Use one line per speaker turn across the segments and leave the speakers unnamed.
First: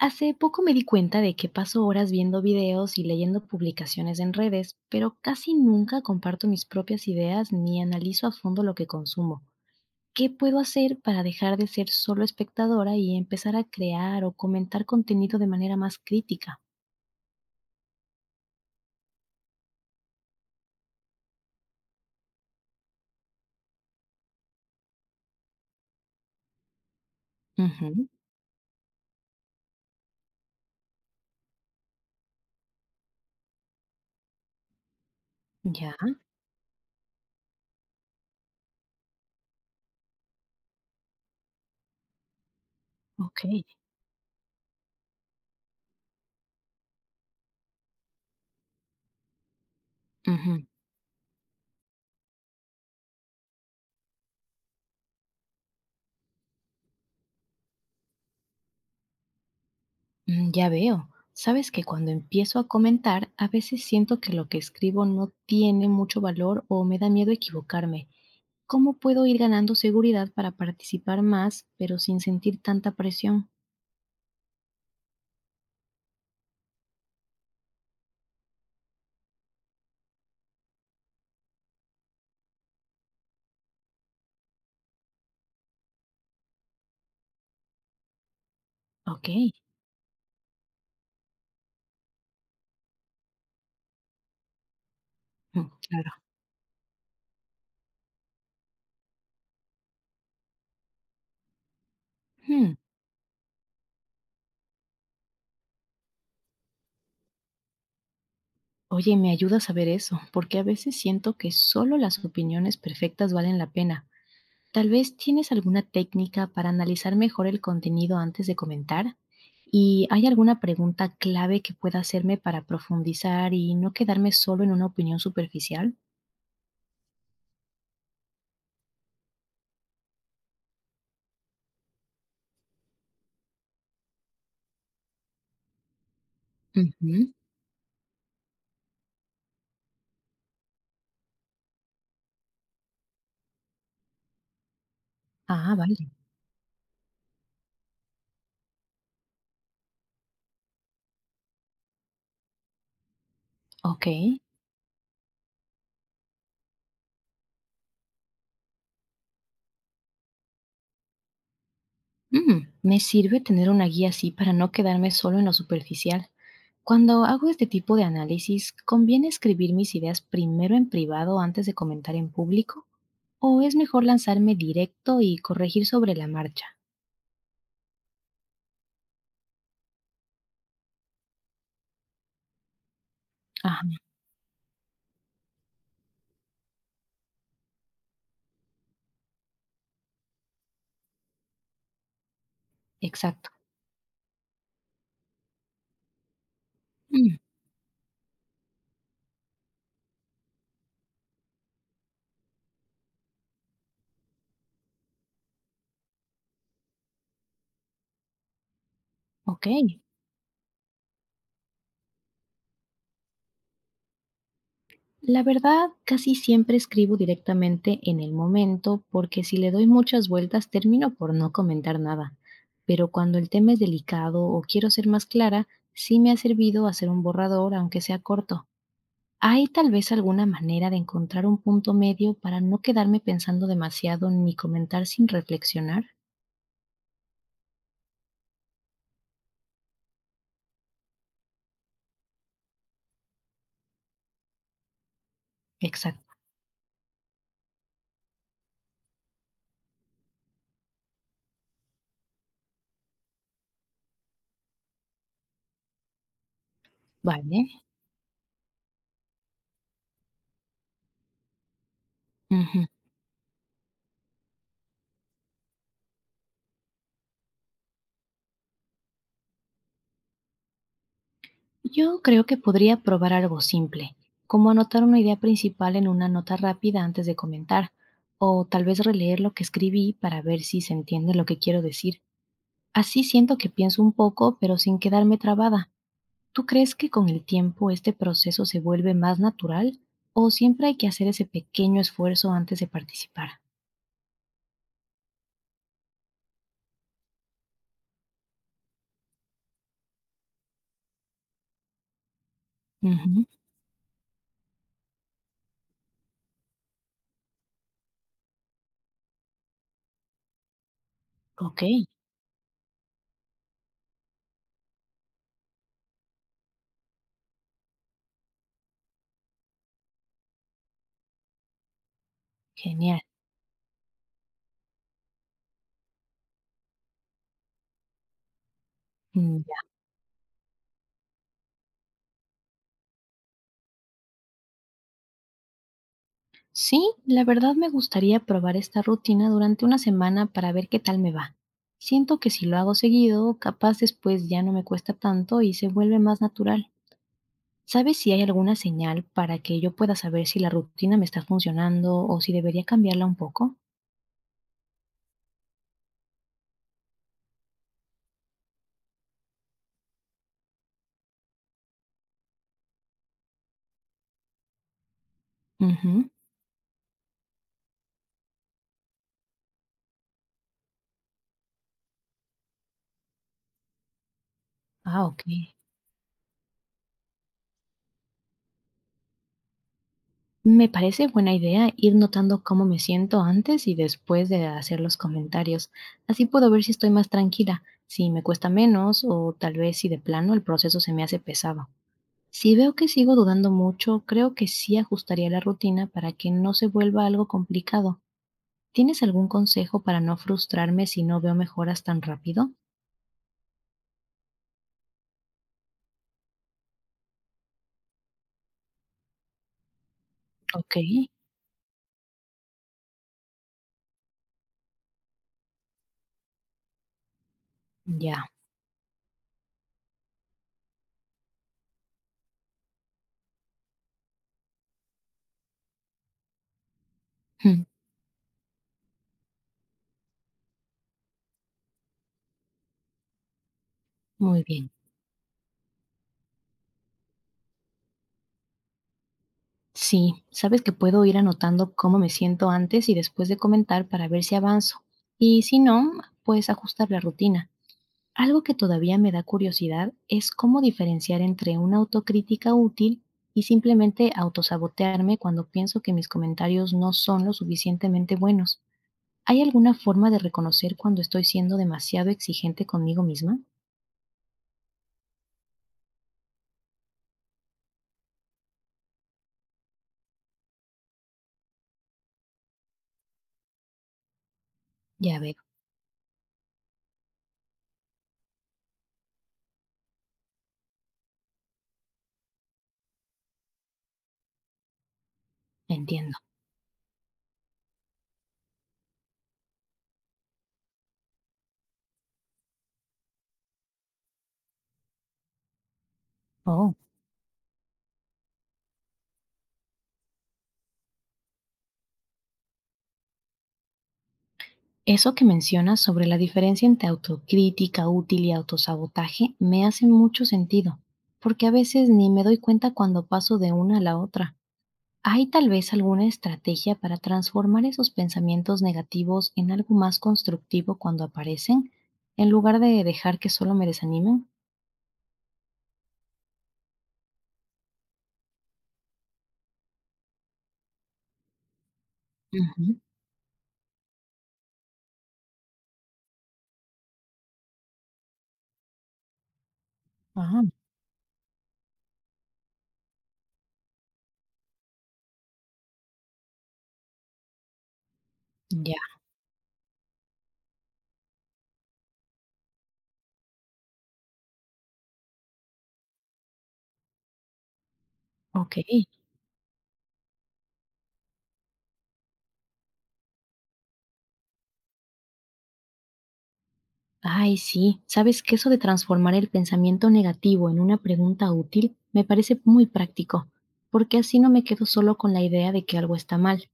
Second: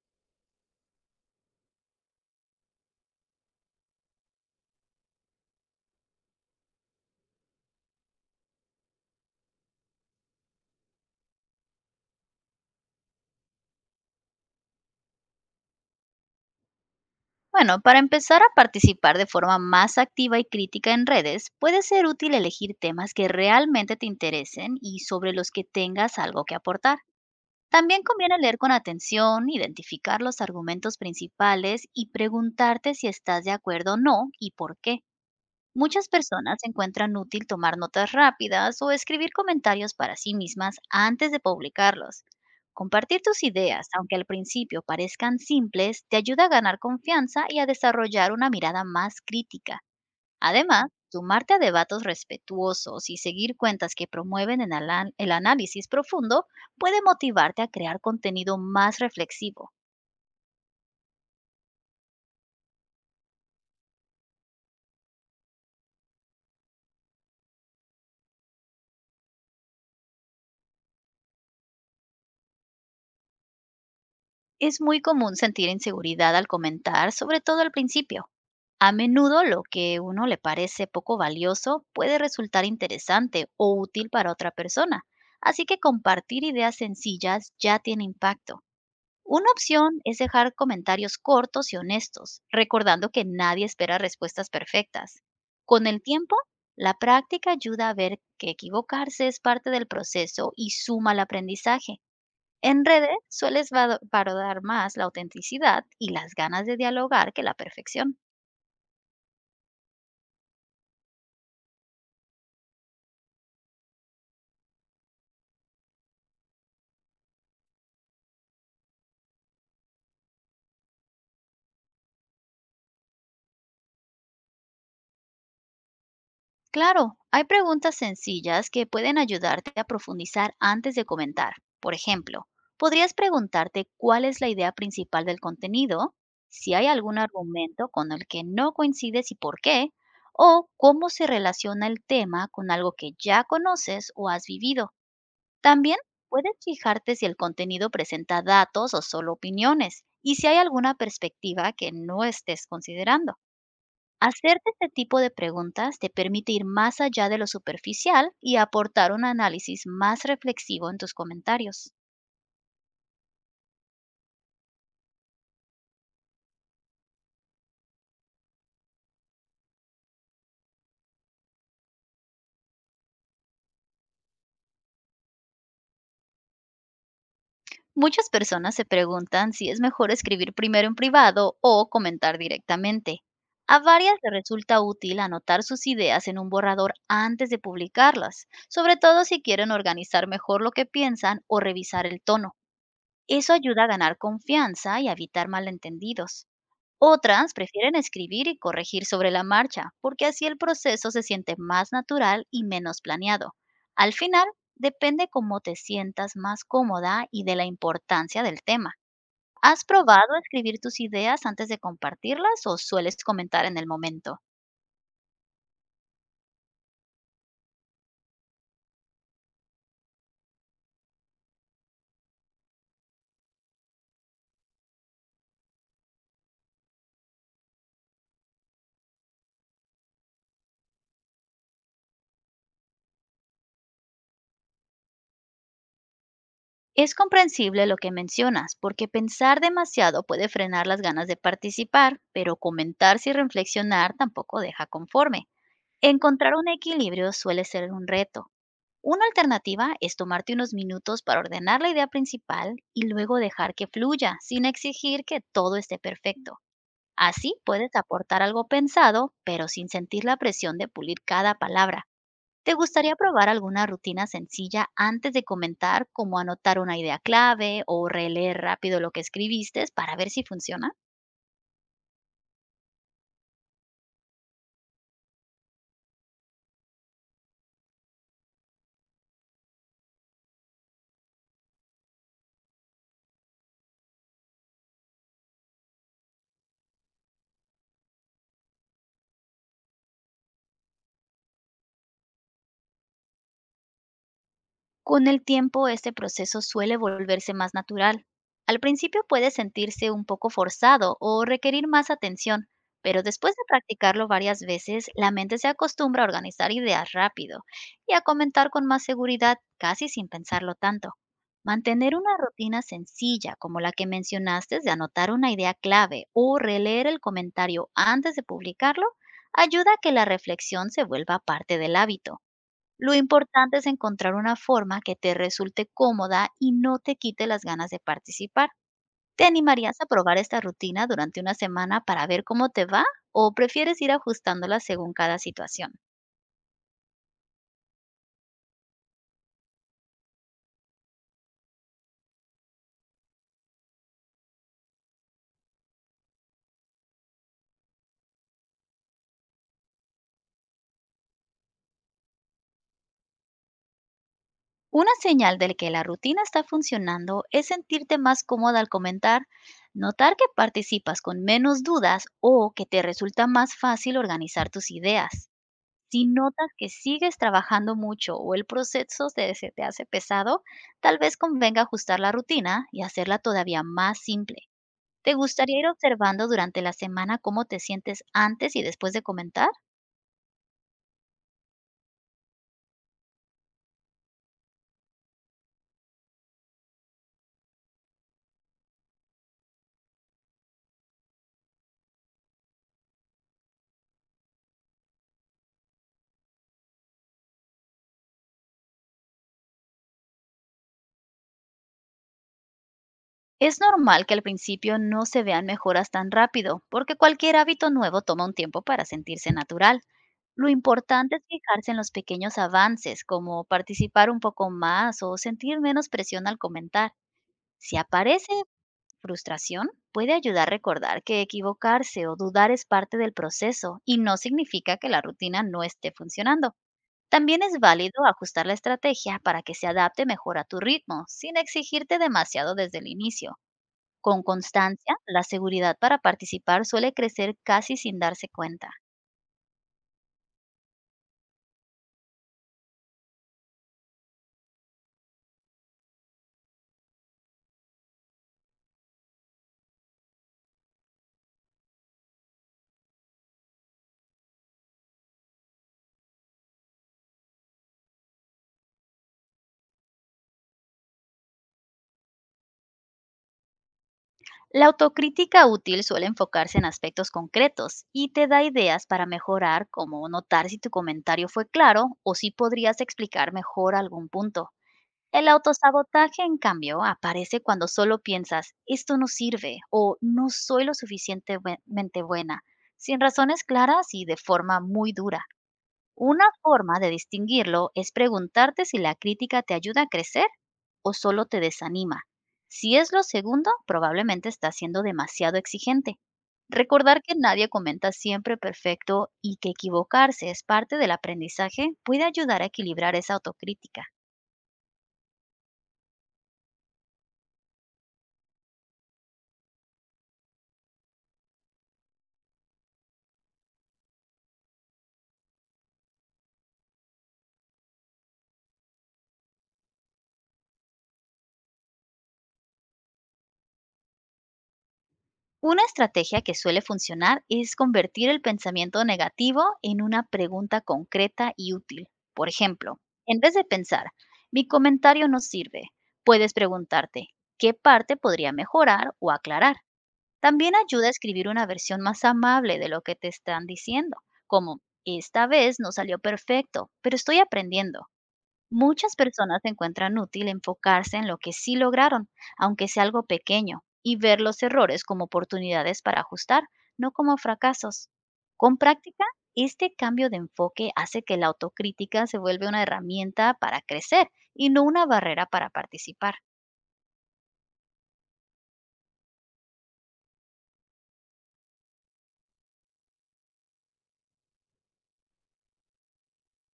Hace poco me di cuenta de que paso horas viendo videos y leyendo publicaciones en redes, pero casi nunca comparto mis propias ideas ni analizo a fondo lo que consumo. ¿Qué puedo hacer para dejar de ser solo espectadora y empezar a crear o comentar contenido de manera más crítica?
Bueno, para empezar a participar de forma más activa y crítica en redes, puede ser útil elegir temas que realmente te interesen y sobre los que tengas algo que aportar.
Ujú.
También conviene leer con atención, identificar los argumentos principales y preguntarte si estás de acuerdo o no y por qué.
Ya.
Muchas personas encuentran útil tomar notas rápidas o escribir comentarios para sí mismas antes de publicarlos. Compartir
Ok.
tus ideas, aunque al principio parezcan simples, te ayuda a ganar confianza y a desarrollar una mirada más crítica.
Ujú.
Además, sumarte a debates respetuosos y seguir cuentas que promueven el análisis profundo puede motivarte a crear contenido más reflexivo.
Ya veo. Sabes que cuando empiezo a comentar, a veces siento que lo que escribo no tiene mucho valor o me da miedo equivocarme. ¿Cómo puedo ir ganando seguridad para participar más, pero sin sentir tanta presión?
Es muy común sentir inseguridad al comentar, sobre todo al principio. A menudo lo que uno le parece poco valioso puede resultar interesante o útil para otra persona, así que compartir ideas sencillas ya tiene impacto.
Ok.
Una opción es dejar comentarios cortos y honestos, recordando que nadie espera respuestas perfectas.
mm,
Con el
claro.
tiempo, la práctica ayuda a ver que equivocarse es parte del proceso y suma al aprendizaje.
Hmm.
En redes sueles valorar más la autenticidad y las ganas de dialogar que la perfección.
Oye, me ayuda a saber eso, porque a veces siento que solo las opiniones perfectas valen la pena. Tal vez tienes alguna técnica para analizar mejor el contenido antes de comentar. ¿Y hay alguna pregunta clave que pueda hacerme para profundizar y no quedarme solo en una opinión superficial?
Claro, hay preguntas sencillas que pueden ayudarte a profundizar antes de comentar. Por ejemplo, podrías preguntarte cuál es la idea principal del contenido, si hay algún
Ujú.
argumento con el que no coincides y por qué, o cómo se relaciona el tema con algo que ya conoces o has vivido.
Ah,
También
vale.
puedes fijarte si el contenido presenta datos o solo opiniones y si hay alguna perspectiva que no estés considerando.
Ok.
Hacerte este tipo de preguntas te permite ir más allá de lo superficial y aportar un análisis más reflexivo en tus comentarios.
Me sirve tener una guía así para no quedarme solo en lo superficial. Cuando hago este tipo de análisis, ¿conviene escribir mis ideas primero en privado antes de comentar en público? ¿O es mejor lanzarme directo y corregir sobre la marcha?
Muchas personas se preguntan si es mejor escribir primero en privado o comentar directamente. A
Ah,
varias les resulta útil anotar sus ideas en un borrador antes de publicarlas, sobre todo si quieren organizar mejor lo que piensan o revisar el tono.
exacto.
Eso ayuda a ganar confianza y a evitar malentendidos.
Mm,
Otras prefieren escribir y corregir sobre la marcha, porque así el proceso se siente más natural y menos planeado. Al final, depende cómo te sientas más cómoda y de la importancia del tema.
ok.
¿Has probado escribir tus ideas antes de compartirlas o sueles comentar en el momento?
La verdad, casi siempre escribo directamente en el momento porque si le doy muchas vueltas termino por no comentar nada. Pero cuando el tema es delicado o quiero ser más clara, sí me ha servido hacer un borrador, aunque sea corto. ¿Hay tal vez alguna manera de encontrar un punto medio para no quedarme pensando demasiado ni comentar sin reflexionar?
Es comprensible lo que mencionas, porque pensar demasiado puede frenar las ganas de participar, pero comentar sin reflexionar tampoco deja conforme.
Exacto.
Encontrar un equilibrio suele ser un reto. Una alternativa es tomarte unos minutos para ordenar la idea principal y luego dejar que fluya, sin exigir que todo esté perfecto. Así
Vale.
puedes aportar algo pensado, pero sin sentir la presión de pulir cada palabra. ¿Te
Ujú.
gustaría probar alguna rutina sencilla antes de comentar, como anotar una idea clave o releer rápido lo que escribiste para ver si funciona?
Yo creo que podría probar algo simple, como anotar una idea principal en una nota rápida antes de comentar, o tal vez releer lo que escribí para ver si se entiende lo que quiero decir. Así siento que pienso un poco, pero sin quedarme trabada. ¿Tú crees que con el tiempo este proceso se vuelve más natural o siempre hay que hacer ese pequeño esfuerzo antes de participar?
Con el tiempo, este proceso suele volverse más natural. Al principio puede sentirse un poco forzado o requerir más atención, pero
Ujú.
después de practicarlo varias veces, la mente se acostumbra a organizar ideas rápido y a comentar con más seguridad, casi sin pensarlo tanto.
Ok.
Mantener una rutina sencilla como la que mencionaste de anotar una idea clave o releer el comentario antes de publicarlo ayuda a que la reflexión se vuelva parte del hábito. Lo
Genial.
importante es encontrar una forma que te resulte cómoda y no te quite las ganas de participar. ¿Te animarías a probar esta rutina durante una semana para ver cómo te va o prefieres ir ajustándola según cada situación?
Sí, la verdad me gustaría probar esta rutina durante una semana para ver qué tal me va. Siento que si lo hago seguido, capaz después ya no me cuesta tanto y se vuelve más natural. ¿Sabes si hay alguna señal para que yo pueda saber si la rutina me está funcionando o si debería cambiarla un poco?
Una señal de que la rutina está funcionando es sentirte más cómoda al comentar, notar que participas con menos dudas o que te resulta más fácil organizar tus ideas. Si
Ujú.
notas que sigues trabajando mucho o el proceso se te hace pesado, tal vez convenga ajustar la rutina y hacerla todavía más simple.
Ah,
¿Te
ok.
gustaría ir observando durante la semana cómo te sientes antes y después de comentar?
Me parece buena idea ir notando cómo me siento antes y después de hacer los comentarios. Así puedo ver si estoy más tranquila, si me cuesta menos o tal vez si de plano el proceso se me hace pesado. Si veo que sigo dudando mucho, creo que sí ajustaría la rutina para que no se vuelva algo complicado. ¿Tienes algún consejo para no frustrarme si no veo mejoras tan rápido?
Es normal que al principio no se vean mejoras tan rápido, porque cualquier hábito nuevo toma un tiempo para sentirse natural. Lo
Ok.
importante es fijarse en los pequeños avances, como participar un poco más o sentir menos presión al comentar. Si
Ya.
aparece frustración, puede ayudar a recordar que equivocarse o dudar es parte del proceso y no significa que la rutina no esté funcionando. También es
Mm,
válido ajustar la estrategia para que se adapte mejor a tu ritmo, sin exigirte demasiado desde el inicio. Con
Muy bien.
constancia, la seguridad para participar suele crecer casi sin darse cuenta.
Sí, sabes que puedo ir anotando cómo me siento antes y después de comentar para ver si avanzo. Y si no, pues ajustar la rutina. Algo que todavía me da curiosidad es cómo diferenciar entre una autocrítica útil y simplemente autosabotearme cuando pienso que mis comentarios no son lo suficientemente buenos. ¿Hay alguna forma de reconocer cuando estoy siendo demasiado exigente conmigo misma?
La autocrítica útil suele enfocarse en aspectos concretos y te da ideas para mejorar, como notar si tu comentario fue claro o si podrías explicar mejor algún punto.
Ya
El
veo,
autosabotaje, en cambio, aparece cuando solo piensas, esto no sirve o no soy lo suficientemente buena, sin razones claras y de forma muy dura.
entiendo.
Una forma de distinguirlo es preguntarte si la crítica te ayuda a crecer o solo te desanima. Si es lo segundo, probablemente estás siendo demasiado exigente.
Oh,
Recordar que nadie comenta siempre perfecto y que equivocarse es parte del aprendizaje puede ayudar a equilibrar esa autocrítica.
eso que mencionas sobre la diferencia entre autocrítica útil y autosabotaje me hace mucho sentido, porque a veces ni me doy cuenta cuando paso de una a la otra. ¿Hay tal vez alguna estrategia para transformar esos pensamientos negativos en algo más constructivo cuando aparecen, en lugar de dejar que solo me desanimen?
Una estrategia que suele funcionar es convertir el pensamiento negativo en una pregunta concreta y útil. Por ejemplo,
Ujú.
en vez de pensar, mi comentario no sirve, puedes preguntarte, ¿qué parte podría mejorar o aclarar?
Ah,
También ayuda a escribir una versión más amable de lo que te están diciendo, como, esta vez no salió perfecto, pero estoy aprendiendo.
ya.
Muchas personas encuentran útil enfocarse en lo que sí lograron, aunque sea algo pequeño, y ver los errores como oportunidades para ajustar, no como fracasos.
Ok.
Con práctica, este cambio de enfoque hace que la autocrítica se vuelva una herramienta para crecer y no una barrera para participar.
Ay, sí. ¿Sabes que eso de transformar el pensamiento negativo en una pregunta útil me parece muy práctico? Porque así no me quedo solo con la idea de que algo está mal.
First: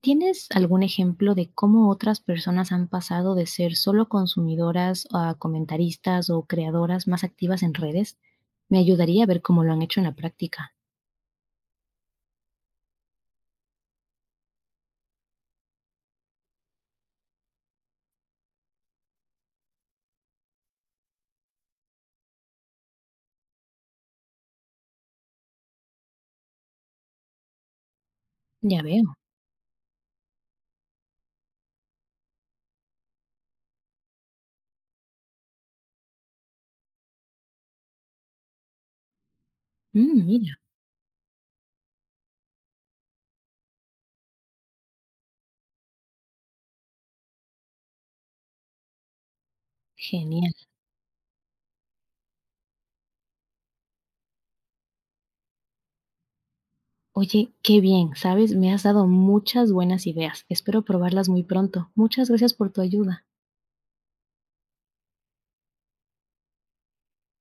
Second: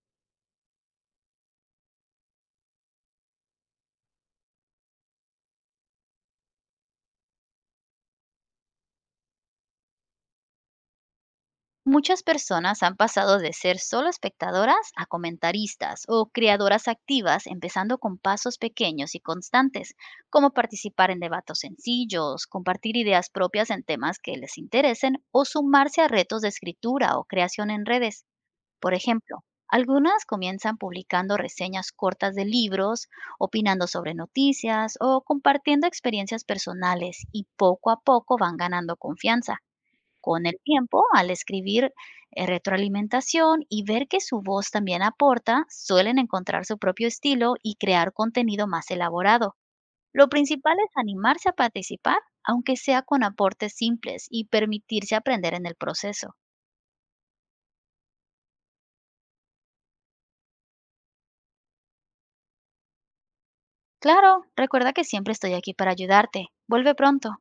¿Tienes algún ejemplo de cómo otras personas han pasado de ser solo consumidoras a comentaristas o creadoras más activas en redes? Me ayudaría a ver cómo lo han hecho en la práctica.
Muchas personas han pasado de ser solo espectadoras a comentaristas o creadoras activas, empezando con pasos pequeños y constantes, como participar en debates sencillos, compartir ideas propias en temas que les interesen o sumarse a retos de escritura o creación en redes.
Ya
Por
veo.
ejemplo, algunas comienzan publicando reseñas cortas de libros, opinando sobre noticias o compartiendo experiencias personales y poco a poco van ganando confianza. Con
Mira,
el tiempo, al escribir retroalimentación y ver que su voz también aporta, suelen encontrar su propio estilo y crear contenido más elaborado. Lo
genial.
principal es animarse a participar, aunque sea con aportes simples, y permitirse aprender en el proceso.
Oye, qué bien, ¿sabes? Me has dado muchas buenas ideas. Espero probarlas muy pronto. Muchas gracias por tu ayuda.
Claro, recuerda que siempre estoy aquí para ayudarte. Vuelve pronto.